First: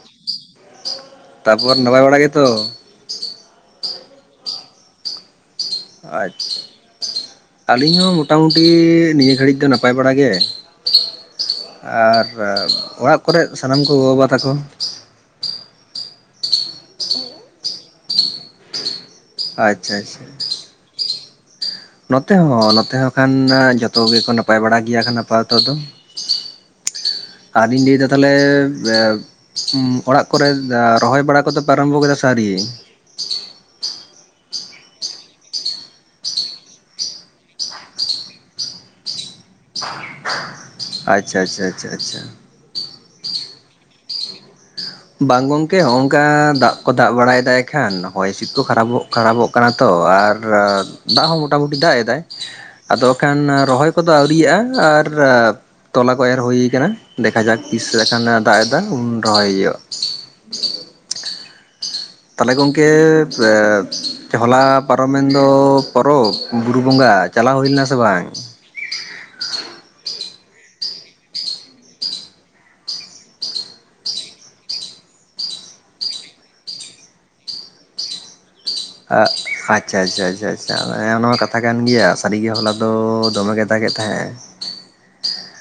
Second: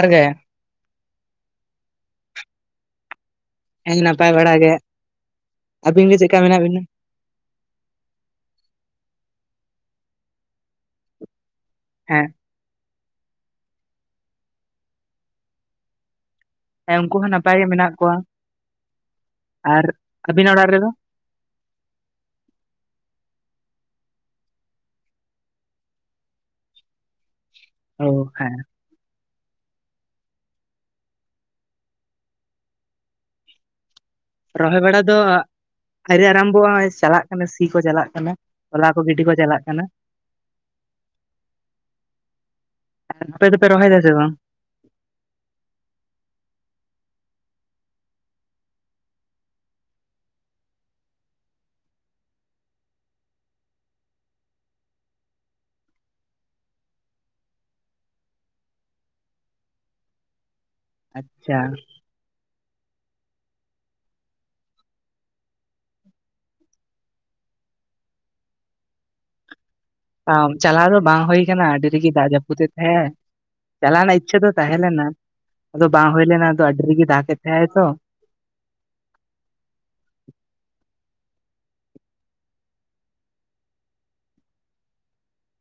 ᱟᱨ ᱜᱮ᱾ ᱛᱟᱯᱚᱨ ᱱᱟᱯᱟᱭ ᱵᱟᱲᱟ ᱜᱮᱛᱚ? ᱦᱮᱸ ᱱᱟᱯᱟᱭ ᱵᱟᱲᱟᱜᱮ᱾ ᱟᱪᱪᱷᱟ ᱟᱹᱞᱤᱧ ᱦᱚᱸ ᱢᱚᱴᱟᱢᱩᱴᱤ ᱱᱤᱭᱟᱹ ᱜᱷᱟᱹᱲᱤᱡ ᱫᱚ ᱱᱟᱯᱟᱭ ᱵᱟᱲᱟ ᱜᱮ᱾ ᱟᱨ ᱦᱮᱸ ᱚᱲᱟᱜ ᱠᱚᱨᱮᱜ ᱥᱟᱱᱟᱢ ᱠᱚ ᱜᱚ ᱵᱟᱵᱟ ᱛᱟᱠᱚ? ᱦᱮᱸ ᱩᱱᱠᱩ ᱦᱚᱸ ᱱᱟᱯᱟᱭ ᱜᱮ ᱢᱮᱱᱟᱜ ᱠᱚᱣᱟ ᱟᱨ ᱟᱪᱪᱷᱟ ᱟᱪᱪᱷᱟ᱾ ᱟᱹᱵᱤᱱᱟᱜ ᱚᱲᱟᱜ ᱨᱮᱫᱚ? ᱱᱚᱛᱮ ᱦᱚᱸ ᱱᱚᱛᱮ ᱦᱚᱸ ᱟᱠᱷᱟᱱ ᱡᱚᱛᱚ ᱜᱮᱠᱚ ᱱᱟᱯᱟᱭ ᱵᱟᱲᱟ ᱜᱮᱭᱟ ᱠᱷᱟᱱ ᱟᱯᱟᱚᱛᱚ ᱫᱚ᱾ ᱟᱨ ᱤᱧ ᱞᱟᱹᱭ ᱚ ᱫᱟ ᱛᱟᱦᱚᱞᱮ ᱦᱮᱸ ᱩᱸᱜ ᱚᱲᱟᱜ ᱠᱚᱨᱮᱫ ᱨᱚᱦᱚᱭ ᱵᱟᱲᱟ ᱠᱚᱫᱚ ᱟᱨᱚᱢᱵᱚ ᱠᱮᱫᱟ ᱥᱮ ᱟᱹᱣᱨᱤ? ᱨᱚᱦᱚᱭ ᱵᱟᱲᱟ ᱫᱚ ᱟᱹᱣᱨᱤ ᱟᱨᱟᱢᱵᱷᱚᱜᱼᱟ ᱱᱚ ᱪᱟᱞᱟᱜ ᱠᱟᱱᱟ ᱥᱤ ᱠᱚ ᱪᱟᱞᱟᱜ ᱠᱟᱱᱟ ᱛᱚᱞᱟ ᱠᱚ ᱜᱤᱰᱤ ᱠᱚ ᱪᱟᱞᱟᱜ ᱠᱟᱱᱟ᱾ ᱟᱪᱪᱷᱟ ᱟᱪᱪᱷᱟ ᱟᱪᱪᱷᱟ ᱟᱪᱪᱷᱟ᱾ ᱟᱯᱮ ᱫᱚ ᱯᱮ ᱨᱚᱦᱚᱭ ᱫᱟ ᱥᱮ ᱵᱟᱝ? ᱵᱟᱝ ᱜᱚᱝᱠᱮ ᱦᱚᱝᱠᱟ ᱫᱟᱜ ᱠᱚ ᱫᱟᱜ ᱵᱟᱲᱟᱭᱮᱫᱟᱭ ᱠᱷᱟᱱ ᱦᱚᱭ ᱦᱤᱸᱥᱤᱫ ᱠᱚ ᱠᱷᱟᱨᱟᱵᱚᱜ ᱠᱷᱟᱨᱟᱵᱚᱜ ᱠᱟᱱᱟ ᱛᱚ ᱟᱨ ᱫᱟᱜ ᱦᱚᱸ ᱢᱳᱴᱟᱢᱩᱴᱤ ᱫᱟᱜ ᱮᱫᱟᱭ᱾ ᱟᱫᱚ ᱟᱠᱷᱟᱱ ᱨᱚᱦᱚᱭ ᱠᱚᱫᱚ ᱟᱹᱣᱨᱤᱭᱟᱜ-ᱟ ᱟᱨ ᱛᱚᱞᱟ ᱠᱚ ᱮᱨ ᱦᱩᱭ ᱠᱟᱱᱟ ᱫᱮᱠᱷᱟ ᱡᱟᱠ ᱛᱤᱥ ᱞᱮᱠᱷᱟᱱ ᱫᱟᱜ ᱮ ᱫᱟᱜ ᱮᱫᱟ ᱩᱱᱤ ᱨᱚᱦᱚᱭ ᱦᱩᱭᱩᱜ-ᱟ᱾ [unintelligible] ᱪᱷᱟ᱾ ᱛᱟᱦᱚᱞᱮ ᱜᱚᱢᱠᱮ ᱦᱚᱞᱟ ᱯᱟᱨᱚᱢᱮᱱᱫᱚ ᱯᱚᱨᱚᱵᱽ ᱵᱩᱨᱩ ᱵᱚᱸᱜᱟ ᱪᱟᱞᱟᱣ ᱦᱩᱭ ᱞᱮᱱᱟ ᱥᱮ ᱵᱟᱝ? ᱪᱟᱞᱟᱣ ᱫᱚ ᱵᱟᱝ ᱦᱩᱭ ᱠᱟᱱᱟ ᱟᱹᱰᱤ ᱨᱟᱜᱮ ᱫᱟᱜ ᱡᱟᱹᱯᱩᱫ ᱛᱟᱦᱮᱫ ᱮ, ᱪᱟᱞᱟᱣ ᱨᱮᱱᱟᱜ ᱤᱪᱪᱷᱟ ᱫᱚ ᱛᱟᱦᱮᱸᱞᱮᱱᱟ ᱟᱫᱚ ᱵᱟ ᱵᱟᱝ ᱦᱳᱭᱱᱟ ᱟᱫᱚ ᱟᱹᱰᱤᱨᱟᱜᱤ ᱫᱟᱜᱛᱮ ᱛᱟᱦᱮᱸᱱᱟᱭ ᱛᱚ ᱟᱜ ᱟᱪᱪᱷᱟ ᱟᱪᱪᱷᱟ ᱟᱪᱪᱷᱟ ᱟᱪᱪᱷᱟ ᱮᱸ ᱱᱚᱣᱟ ᱠᱟᱛᱷᱟ ᱠᱟᱱ ᱜᱮᱭᱟ ᱥᱟᱹᱨᱤᱜᱮ ᱦᱚᱞᱟ ᱫᱚ ᱫᱚᱢᱮ ᱜᱮ ᱫᱟᱜᱮ ᱛᱟᱦᱮᱸᱜ-ᱮ᱾ [inaudible]